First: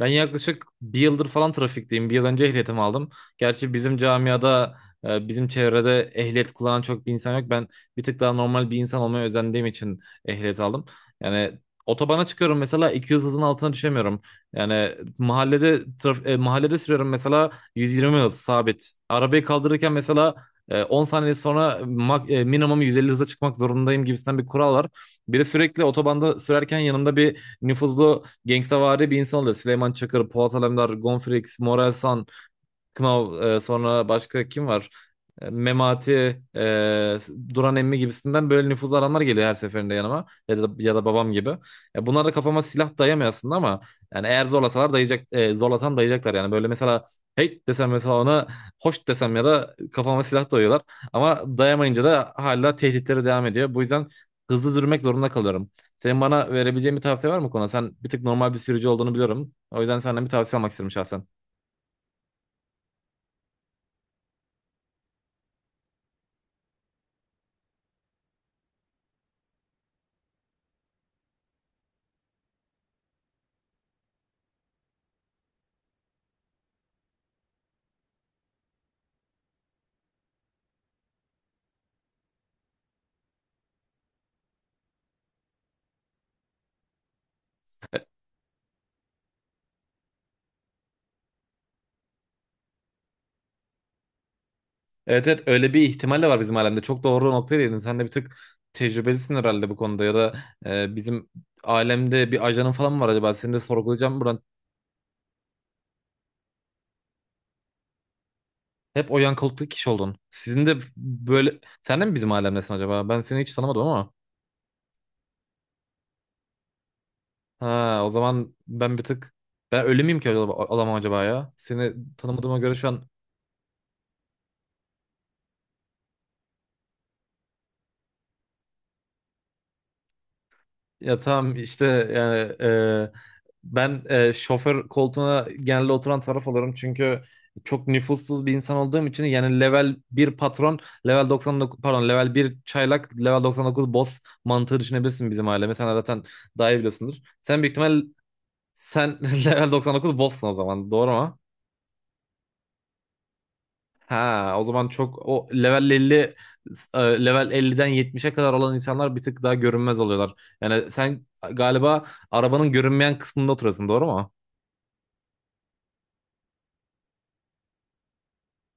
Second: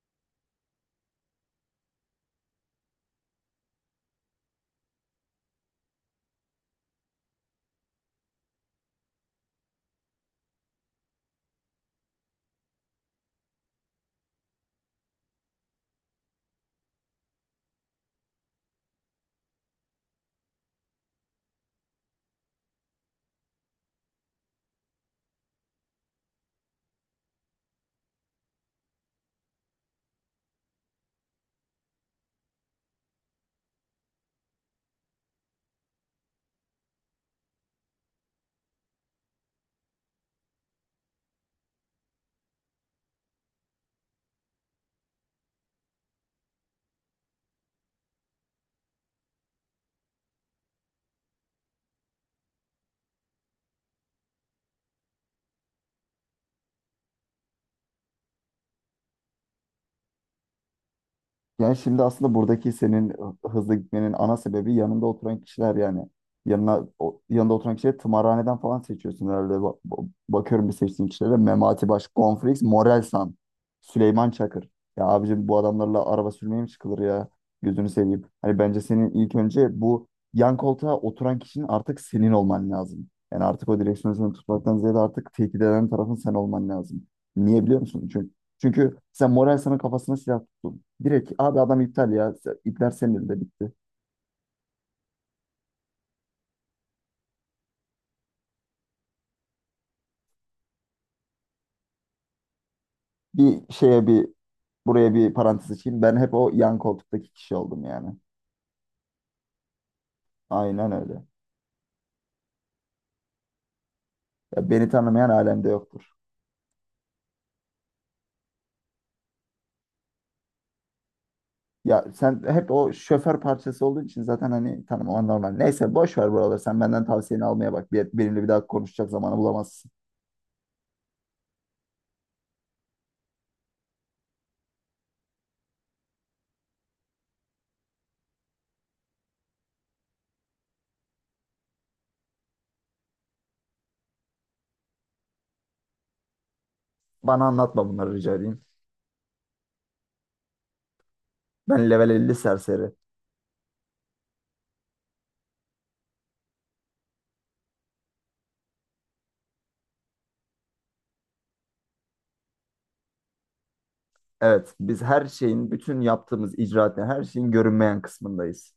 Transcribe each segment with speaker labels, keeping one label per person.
Speaker 1: Ben yaklaşık bir yıldır falan trafikteyim. Bir yıl önce ehliyetimi aldım. Gerçi bizim camiada, bizim çevrede ehliyet kullanan çok bir insan yok. Ben bir tık daha normal bir insan olmaya özendiğim için ehliyet aldım. Yani otobana çıkıyorum mesela 200 hızın altına düşemiyorum. Yani mahallede mahallede sürüyorum mesela 120 hız sabit. Arabayı kaldırırken mesela 10 saniye sonra minimum 150 hıza çıkmak zorundayım gibisinden bir kural var. Biri sürekli otobanda sürerken yanımda bir nüfuzlu gangstavari bir insan oluyor. Süleyman Çakır, Polat Alemdar, Gonfrix, Morel San, Knov, sonra başka kim var? Memati, Duran emmi gibisinden böyle nüfuzlu adamlar geliyor her seferinde yanıma. Ya da babam gibi. Bunlar da kafama silah dayamıyor aslında, ama yani eğer zorlasam dayayacaklar yani. Böyle mesela hey desem, mesela ona hoş desem, ya da kafama silah dayıyorlar. Ama dayamayınca da hala tehditleri devam ediyor. Bu yüzden hızlı durmak zorunda kalıyorum. Senin bana verebileceğin bir tavsiye var mı bu konuda? Sen bir tık normal bir sürücü olduğunu biliyorum. O yüzden senden bir tavsiye almak istedim şahsen.
Speaker 2: Yani şimdi aslında buradaki senin hızlı gitmenin ana sebebi yanında oturan kişiler yani. Yanına, yanında oturan kişileri tımarhaneden falan seçiyorsun herhalde. Bakıyorum bir seçtiğin kişilere. Memati Baş, Gonfrix, Morelsan, Süleyman Çakır. Ya abicim bu adamlarla araba sürmeye mi çıkılır ya? Gözünü seveyim. Hani bence senin ilk önce bu yan koltuğa oturan kişinin artık senin olman lazım. Yani artık o direksiyonu sen tutmaktan ziyade artık tehdit eden tarafın sen olman lazım. Niye biliyor musun? Çünkü sen Morelsan'ın kafasına silah tuttun. Direkt abi adam iptal ya. İpler senin elinde bitti.
Speaker 1: Evet, evet, öyle bir ihtimal de var bizim alemde. Çok doğru noktaya değindin. Sen de bir tık tecrübelisin herhalde bu konuda, ya da bizim alemde bir ajanın falan mı var acaba? Seni de
Speaker 2: Bir şeye
Speaker 1: sorgulayacağım
Speaker 2: bir
Speaker 1: buradan.
Speaker 2: buraya bir parantez açayım. Ben hep o yan koltuktaki kişi oldum yani.
Speaker 1: Hep o yankalıklı kişi oldun. Sizin de
Speaker 2: Aynen öyle.
Speaker 1: böyle... Sen de mi bizim alemdesin acaba? Ben seni hiç tanımadım ama.
Speaker 2: Ya beni tanımayan alemde yoktur.
Speaker 1: Ha, o zaman ben bir tık... Ben ölü müyüm ki acaba, alamam acaba ya? Seni
Speaker 2: Ya sen
Speaker 1: tanımadığıma
Speaker 2: hep
Speaker 1: göre şu
Speaker 2: o
Speaker 1: an...
Speaker 2: şoför parçası olduğun için zaten hani tanımaman normal. Neyse boş ver buraları. Sen benden tavsiyeni almaya bak. Bir, benimle bir daha konuşacak zamanı bulamazsın.
Speaker 1: Ya tamam işte, yani, ben şoför koltuğuna genelde oturan taraf olurum, çünkü çok nüfussuz bir insan olduğum için. Yani level bir patron, level 99, pardon, level bir çaylak, level 99 boss mantığı düşünebilirsin bizim aileme. Sen zaten daha iyi biliyorsundur.
Speaker 2: Bana
Speaker 1: Sen büyük
Speaker 2: anlatma
Speaker 1: ihtimal,
Speaker 2: bunları rica edeyim.
Speaker 1: sen level 99 boss'sun, o zaman doğru mu?
Speaker 2: Ben level elli serseri.
Speaker 1: Ha, o zaman, çok o level 50, e, level 50'den 70'e kadar olan insanlar bir tık daha görünmez oluyorlar. Yani sen galiba arabanın görünmeyen kısmında oturuyorsun, doğru mu?
Speaker 2: Evet, biz her şeyin, bütün yaptığımız icraatın, her şeyin görünmeyen kısmındayız.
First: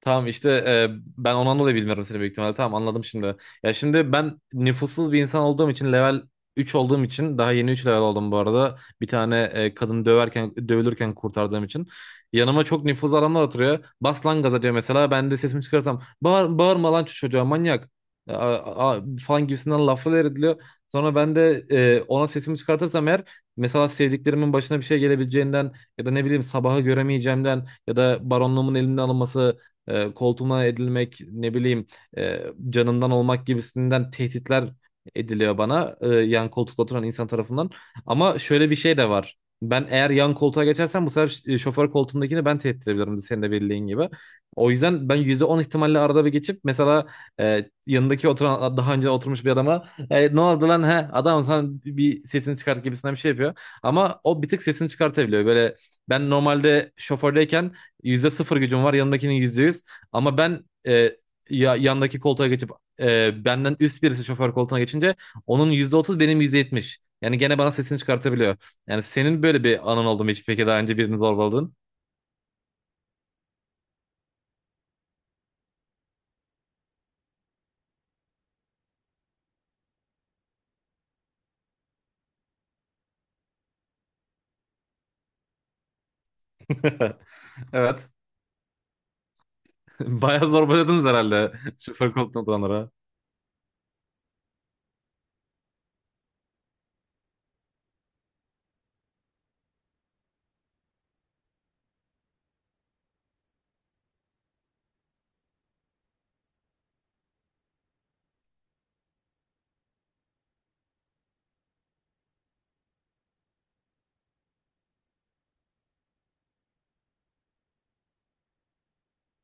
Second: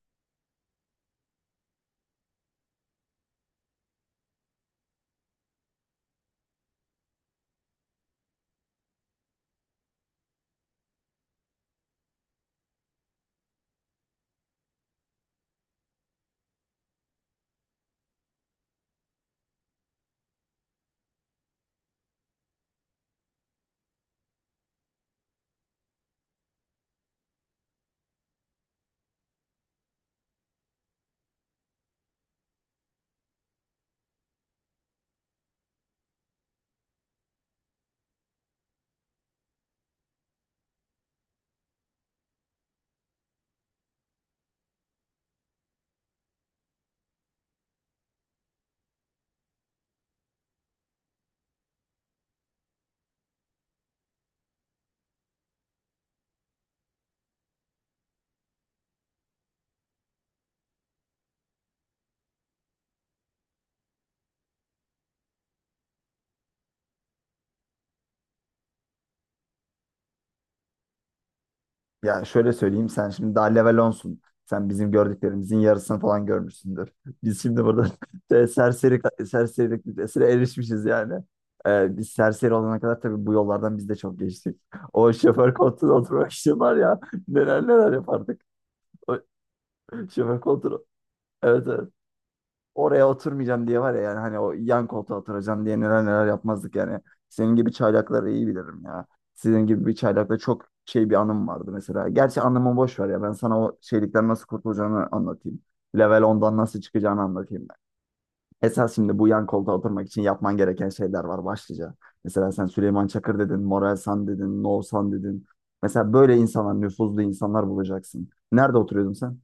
Speaker 1: Tamam işte, ben ondan dolayı bilmiyorum seni büyük ihtimalle. Tamam, anladım şimdi. Ya şimdi ben nüfussuz bir insan olduğum için, level 3 olduğum için, daha yeni 3 level oldum bu arada. Bir tane kadın döverken dövülürken kurtardığım için. Yanıma çok nüfuzlu adamlar oturuyor. Bas lan gaza diyor mesela. Ben de sesimi çıkarsam bağır, bağırma lan şu çocuğa manyak falan gibisinden laflar ediliyor. Sonra ben de ona sesimi çıkartırsam eğer, mesela sevdiklerimin başına bir şey gelebileceğinden ya da ne bileyim sabahı göremeyeceğimden ya da baronluğumun elimden alınması, koltuğuma edilmek, ne bileyim, e, canımdan olmak gibisinden tehditler ediliyor bana, yan koltukta oturan insan tarafından. Ama şöyle bir şey de var. Ben eğer yan koltuğa geçersem, bu sefer şoför koltuğundakini ben tehdit edebilirim, senin de bildiğin gibi. O yüzden ben %10 ihtimalle arada bir geçip mesela, yanındaki oturan daha önce oturmuş bir adama, ne oldu lan he adam, sen bir sesini çıkart gibisinden bir şey yapıyor. Ama o bir tık sesini çıkartabiliyor. Böyle, ben normalde şofördeyken %0 gücüm var, yanındakinin %100. Ama ben, yandaki koltuğa geçip, benden üst birisi şoför koltuğuna geçince, onun %30, benim %70. Yani gene bana sesini çıkartabiliyor. Yani senin böyle bir anın oldu mu hiç peki, daha önce birini zorbaladın?
Speaker 2: Yani şöyle söyleyeyim, sen şimdi daha level onsun. Sen bizim gördüklerimizin yarısını falan görmüşsündür. Biz şimdi burada e, serseri serserilik listesine erişmişiz yani. Biz serseri olana kadar tabii bu yollardan biz de çok geçtik. O şoför koltuğuna oturmak için var ya, neler neler
Speaker 1: Evet.
Speaker 2: yapardık. O şoför
Speaker 1: Bayağı
Speaker 2: koltuğu,
Speaker 1: zorbaladınız herhalde
Speaker 2: evet evet,
Speaker 1: şoför koltuğuna oturanlara.
Speaker 2: oraya oturmayacağım diye var ya, yani hani o yan koltuğa oturacağım diye neler neler yapmazdık yani. Senin gibi çaylakları iyi bilirim ya. Sizin gibi bir çaylakla çok şey bir anım vardı mesela. Gerçi anımı boş ver, ya ben sana o şeylikten nasıl kurtulacağını anlatayım. Level 10'dan nasıl çıkacağını anlatayım ben. Esas şimdi bu yan koltuğa oturmak için yapman gereken şeyler var başlıca. Mesela sen Süleyman Çakır dedin, Moral San dedin, No San dedin. Mesela böyle insanlar, nüfuzlu insanlar bulacaksın. Nerede oturuyordun sen?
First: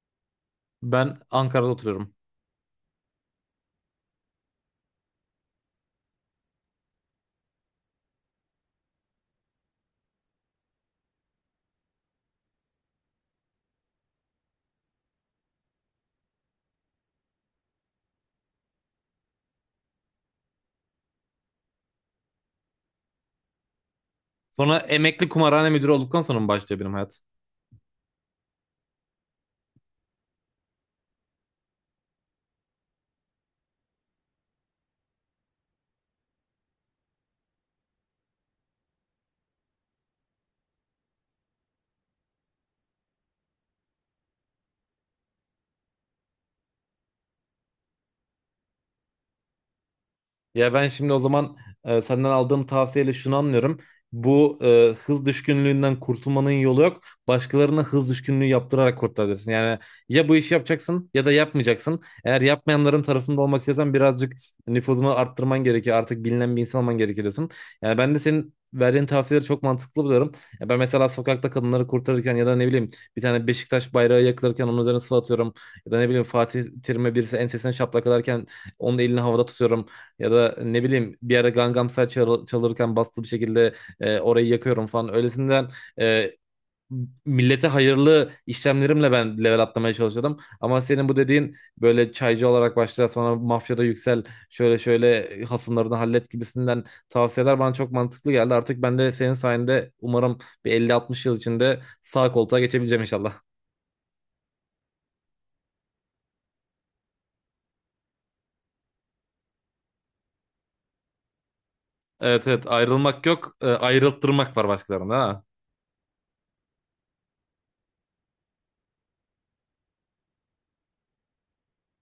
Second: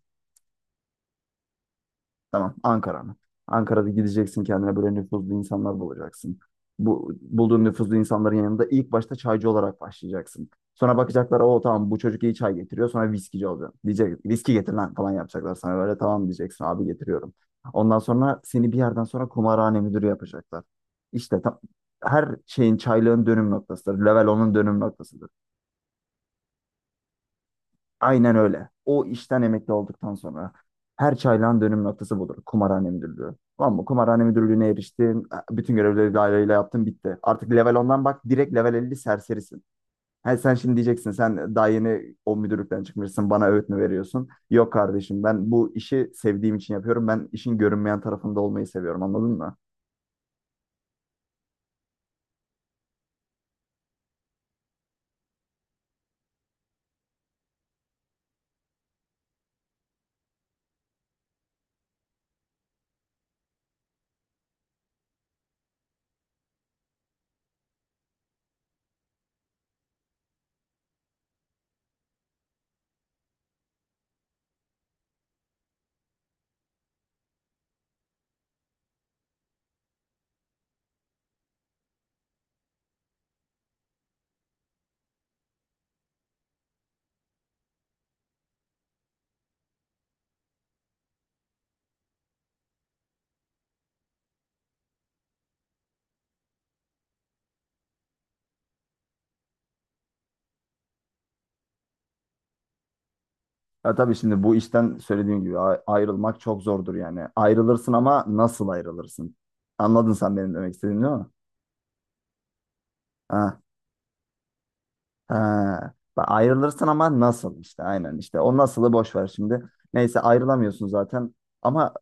Speaker 1: Ben Ankara'da oturuyorum.
Speaker 2: Tamam, Ankara mı? Ankara'da gideceksin, kendine böyle nüfuzlu insanlar bulacaksın. Bu bulduğun nüfuzlu insanların yanında ilk başta çaycı olarak başlayacaksın. Sonra bakacaklar o, tamam bu çocuk iyi çay getiriyor, sonra viskici olacaksın. Diyecek viski getir lan falan, yapacaklar sana böyle, tamam diyeceksin abi getiriyorum. Ondan sonra seni bir yerden sonra kumarhane müdürü yapacaklar. İşte tam, her şeyin, çaylığın dönüm noktasıdır. Level onun
Speaker 1: Sonra
Speaker 2: dönüm
Speaker 1: emekli
Speaker 2: noktasıdır.
Speaker 1: kumarhane müdürü olduktan sonra mı başlıyor benim hayat?
Speaker 2: Aynen öyle. O işten emekli olduktan sonra her çaylağın dönüm noktası budur. Kumarhane müdürlüğü. Tamam mı? Kumarhane müdürlüğüne eriştin. Bütün görevleri daireyle yaptın bitti. Artık level ondan bak direkt level 50 serserisin. Ha, sen şimdi diyeceksin sen daha yeni o müdürlükten çıkmışsın bana öğüt mü veriyorsun? Yok kardeşim, ben bu işi sevdiğim için yapıyorum. Ben işin görünmeyen tarafında olmayı seviyorum, anladın mı?
Speaker 1: Ya ben şimdi o zaman, senden aldığım tavsiyeyle şunu anlıyorum. Bu hız düşkünlüğünden kurtulmanın yolu yok. Başkalarına hız düşkünlüğü yaptırarak kurtarabilirsin. Yani ya bu işi yapacaksın ya da yapmayacaksın. Eğer yapmayanların tarafında olmak istiyorsan, birazcık nüfuzunu arttırman gerekiyor. Artık bilinen bir insan olman gerekiyor diyorsun. Yani ben de senin verdiğin tavsiyeleri çok mantıklı buluyorum. Ya ben mesela sokakta kadınları kurtarırken, ya da ne bileyim, bir tane Beşiktaş bayrağı yakılırken onun üzerine su atıyorum. Ya da ne bileyim, Fatih Terim'e birisi ensesine şaplak atarken onun elini havada tutuyorum. Ya da ne bileyim, bir ara Gangnam Style çalırken, bastı bir şekilde orayı yakıyorum falan. Öylesinden, e, millete hayırlı işlemlerimle ben level atlamaya çalışıyordum. Ama senin bu dediğin, böyle çaycı olarak başla, sonra mafyada yüksel, şöyle şöyle hasımlarını hallet gibisinden tavsiyeler bana çok mantıklı geldi. Artık ben de senin sayende, umarım bir 50-60 yıl içinde sağ koltuğa geçebileceğim inşallah.
Speaker 2: Ya tabii şimdi bu işten söylediğim gibi ayrılmak çok zordur yani. Ayrılırsın ama nasıl ayrılırsın? Anladın sen benim demek istediğimi değil mi?
Speaker 1: Evet, evet, ayrılmak yok,
Speaker 2: Ha,
Speaker 1: ayrılttırmak var başkalarında, ha.
Speaker 2: ha, bak ayrılırsın ama nasıl, işte aynen işte o nasılı boş ver şimdi. Neyse ayrılamıyorsun zaten, ama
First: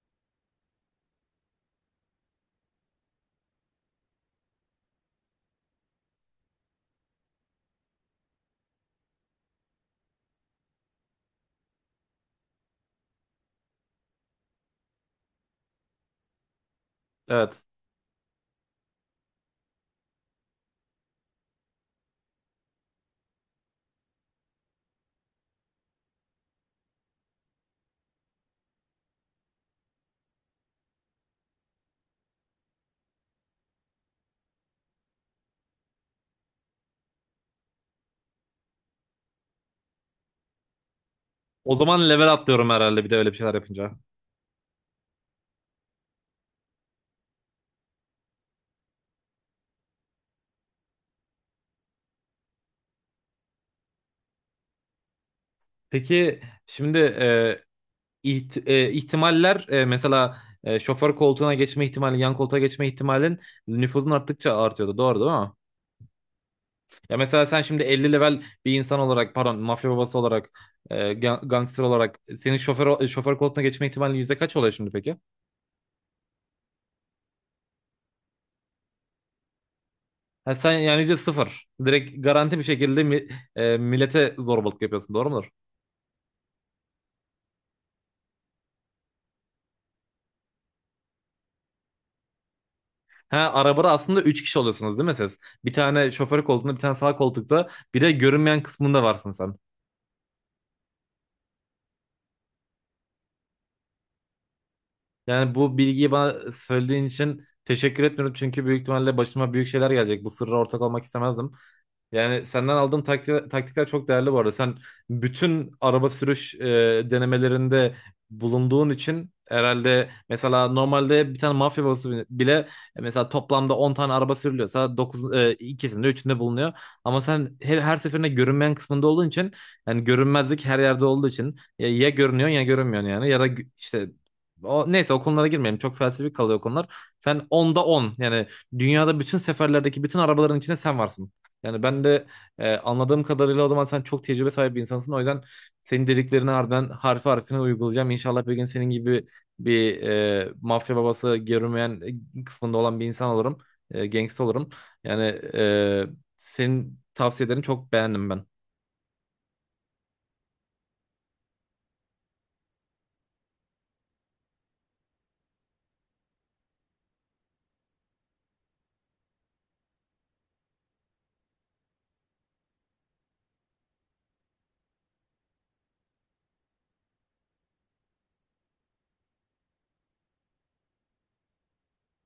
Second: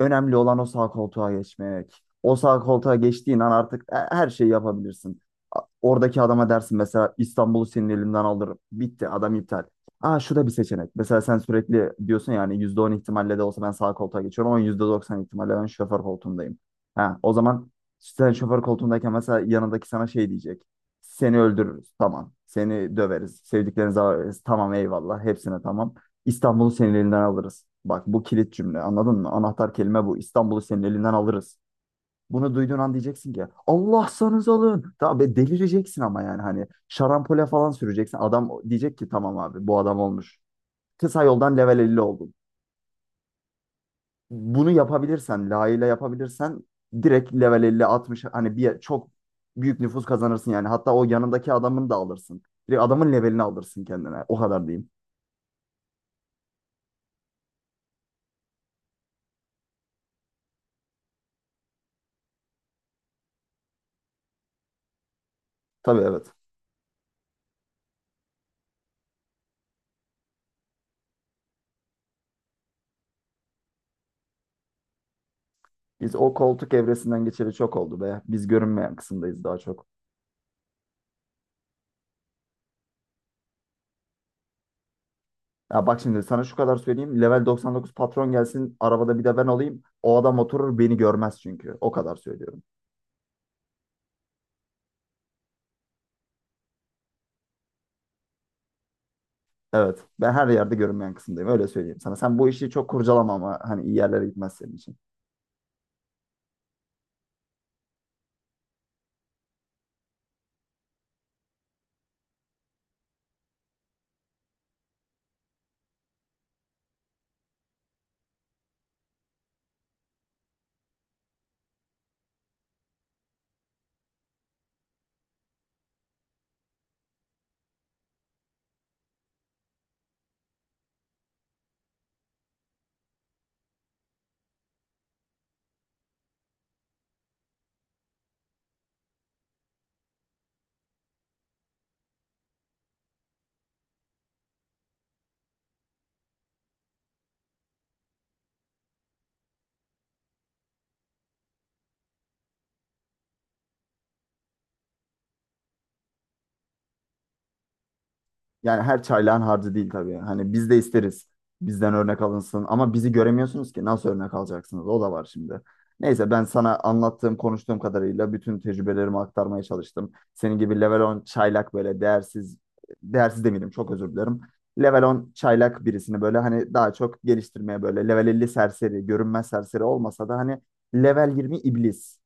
Speaker 2: önemli olan o sağ koltuğa geçmek. O sağ koltuğa geçtiğin an artık her şeyi yapabilirsin. Oradaki adama dersin mesela İstanbul'u senin elimden alırım. Bitti adam iptal. Aa şu da bir seçenek. Mesela sen sürekli diyorsun yani %10 ihtimalle de olsa ben sağ koltuğa geçiyorum ama %90 ihtimalle ben şoför koltuğundayım. Ha, o
Speaker 1: Evet.
Speaker 2: zaman sen şoför koltuğundayken mesela yanındaki sana şey diyecek. Seni öldürürüz. Tamam. Seni döveriz. Sevdiklerinizi alırız. Tamam eyvallah. Hepsine tamam. İstanbul'u senin elinden alırız. Bak bu kilit cümle, anladın mı? Anahtar kelime bu. İstanbul'u senin elinden alırız. Bunu duyduğun an diyeceksin ki Allah'sanız alın. Tabii delireceksin ama yani hani şarampole falan süreceksin. Adam diyecek ki tamam abi bu adam olmuş. Kısa yoldan
Speaker 1: O
Speaker 2: level 50
Speaker 1: zaman level
Speaker 2: oldun.
Speaker 1: atlıyorum herhalde bir de öyle bir şeyler yapınca.
Speaker 2: Bunu yapabilirsen, layığıyla yapabilirsen direkt level 50 60, hani bir çok büyük nüfus kazanırsın yani. Hatta o yanındaki adamın da alırsın. Direkt adamın levelini alırsın kendine. O kadar diyeyim.
Speaker 1: Peki şimdi, ihtimaller, mesela, şoför koltuğuna geçme ihtimali, yan koltuğa geçme ihtimalin nüfuzun arttıkça artıyordu. Doğru değil mi?
Speaker 2: Tabii evet.
Speaker 1: Ya mesela sen şimdi 50 level bir insan olarak, pardon, mafya babası olarak, gangster olarak, senin şoför koltuğuna geçme ihtimalin yüzde kaç oluyor şimdi peki?
Speaker 2: Biz o koltuk evresinden geçeli çok oldu be. Biz görünmeyen kısımdayız daha çok.
Speaker 1: Ha, sen yani %0. Direkt garanti bir şekilde millete zorbalık yapıyorsun, doğru mudur?
Speaker 2: Ya bak şimdi sana şu kadar söyleyeyim. Level 99 patron gelsin, arabada bir de ben olayım. O adam oturur beni görmez çünkü. O kadar söylüyorum.
Speaker 1: Ha, arabada aslında üç kişi oluyorsunuz değil mi siz? Bir tane şoför koltuğunda, bir tane sağ koltukta, bir de görünmeyen kısmında varsın sen.
Speaker 2: Evet. Ben her yerde görünmeyen kısımdayım. Öyle söyleyeyim sana. Sen bu işi çok kurcalama ama hani iyi yerlere gitmez senin için.
Speaker 1: Yani bu bilgiyi bana söylediğin için teşekkür etmiyorum. Çünkü büyük ihtimalle başıma büyük şeyler gelecek. Bu sırra ortak olmak istemezdim. Yani senden aldığım taktikler çok değerli bu arada. Sen bütün araba sürüş denemelerinde bulunduğun için herhalde, mesela normalde bir tane mafya babası bile bile, mesela toplamda 10 tane araba sürülüyorsa, dokuz, ikisinde üçünde bulunuyor. Ama sen her seferinde görünmeyen kısmında olduğun için, yani görünmezlik her yerde olduğu için, ya görünüyorsun ya görünmüyorsun, yani ya da işte, o, neyse, o konulara girmeyelim. Çok felsefik kalıyor o konular. Sen onda 10 yani dünyada bütün seferlerdeki bütün arabaların içinde sen varsın. Yani ben de, anladığım kadarıyla, o zaman sen çok tecrübe sahibi bir insansın. O yüzden senin dediklerini harbiden harfi harfine uygulayacağım. İnşallah bir gün senin gibi bir mafya babası, görünmeyen kısmında olan bir insan olurum. Gangsta olurum. Yani, e, senin tavsiyelerini çok beğendim ben.
Speaker 2: Yani her çaylağın harcı değil tabii. Hani biz de isteriz. Bizden örnek alınsın. Ama bizi göremiyorsunuz ki. Nasıl örnek alacaksınız? O da var şimdi. Neyse ben sana anlattığım, konuştuğum kadarıyla bütün tecrübelerimi aktarmaya çalıştım. Senin gibi level 10 çaylak böyle değersiz, değersiz demeyelim, çok özür dilerim. Level 10 çaylak birisini böyle hani daha çok geliştirmeye, böyle level 50 serseri, görünmez serseri olmasa da hani level 20 iblis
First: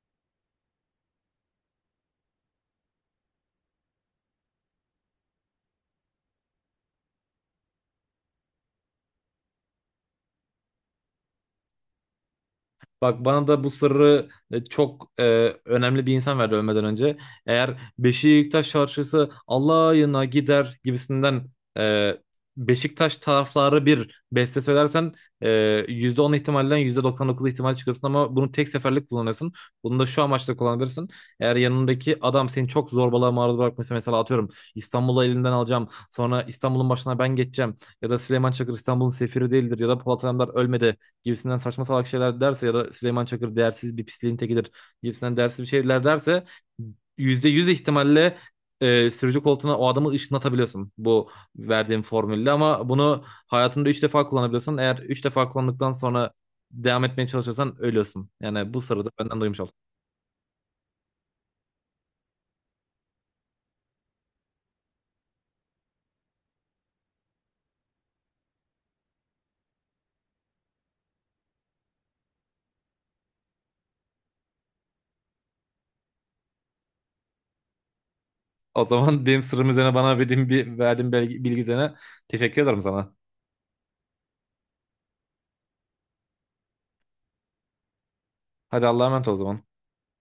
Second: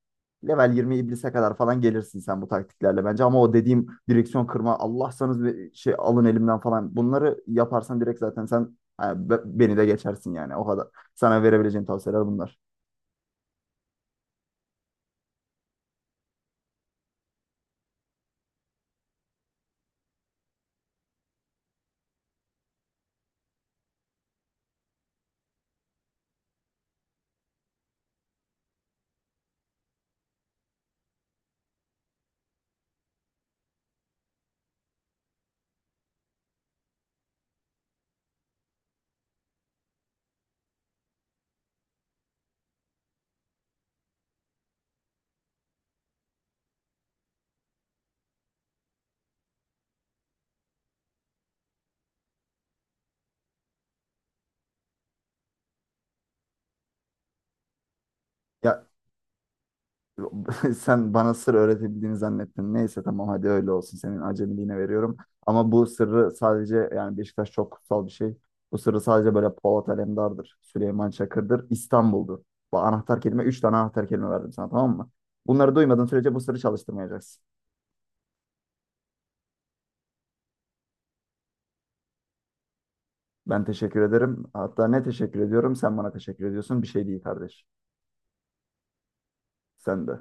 Speaker 2: level 20 iblise kadar falan gelirsin sen bu taktiklerle bence. Ama o dediğim direksiyon kırma Allah'sanız bir şey alın elimden falan. Bunları yaparsan direkt zaten sen, ha, beni de geçersin yani o kadar. Sana verebileceğim tavsiyeler bunlar.
Speaker 1: Bak, bana da bu sırrı, çok önemli bir insan verdi ölmeden önce. Eğer Beşiktaş şarkısı Allah'ına gider gibisinden, e, Beşiktaş tarafları bir beste söylersen, e, %10 ihtimalden %99 ihtimal çıkıyorsun, ama bunu tek seferlik kullanıyorsun. Bunu da şu amaçla kullanabilirsin. Eğer yanındaki adam seni çok zorbalığa maruz bırakmışsa, mesela atıyorum İstanbul'u elinden alacağım, sonra İstanbul'un başına ben geçeceğim, ya da Süleyman Çakır İstanbul'un sefiri değildir ya da Polat Alemdar ölmedi gibisinden saçma salak şeyler derse, ya da Süleyman Çakır değersiz bir pisliğin tekidir gibisinden değersiz bir şeyler derse, %100 ihtimalle, sürücü koltuğuna o adamı ışınlatabiliyorsun bu verdiğim formülle, ama bunu hayatında 3 defa kullanabiliyorsun. Eğer 3 defa kullandıktan sonra devam etmeye çalışırsan ölüyorsun. Yani bu
Speaker 2: Ya
Speaker 1: sırrı da benden duymuş oldun.
Speaker 2: sen bana sır öğretebildiğini zannettin. Neyse tamam hadi öyle olsun. Senin acemiliğine veriyorum. Ama bu sırrı sadece, yani Beşiktaş çok kutsal bir şey. Bu sırrı sadece böyle Polat Alemdar'dır. Süleyman Çakır'dır. İstanbul'dur. Bu anahtar kelime. Üç tane anahtar kelime verdim sana, tamam mı? Bunları duymadığın sürece bu sırrı çalıştırmayacaksın.
Speaker 1: O zaman benim sırrım üzerine bana verdiğin bilgi üzerine teşekkür ederim sana.
Speaker 2: Ben teşekkür ederim. Hatta ne teşekkür ediyorum? Sen bana teşekkür ediyorsun. Bir şey değil kardeş.
Speaker 1: Hadi Allah'a emanet ol o zaman.
Speaker 2: Sen de.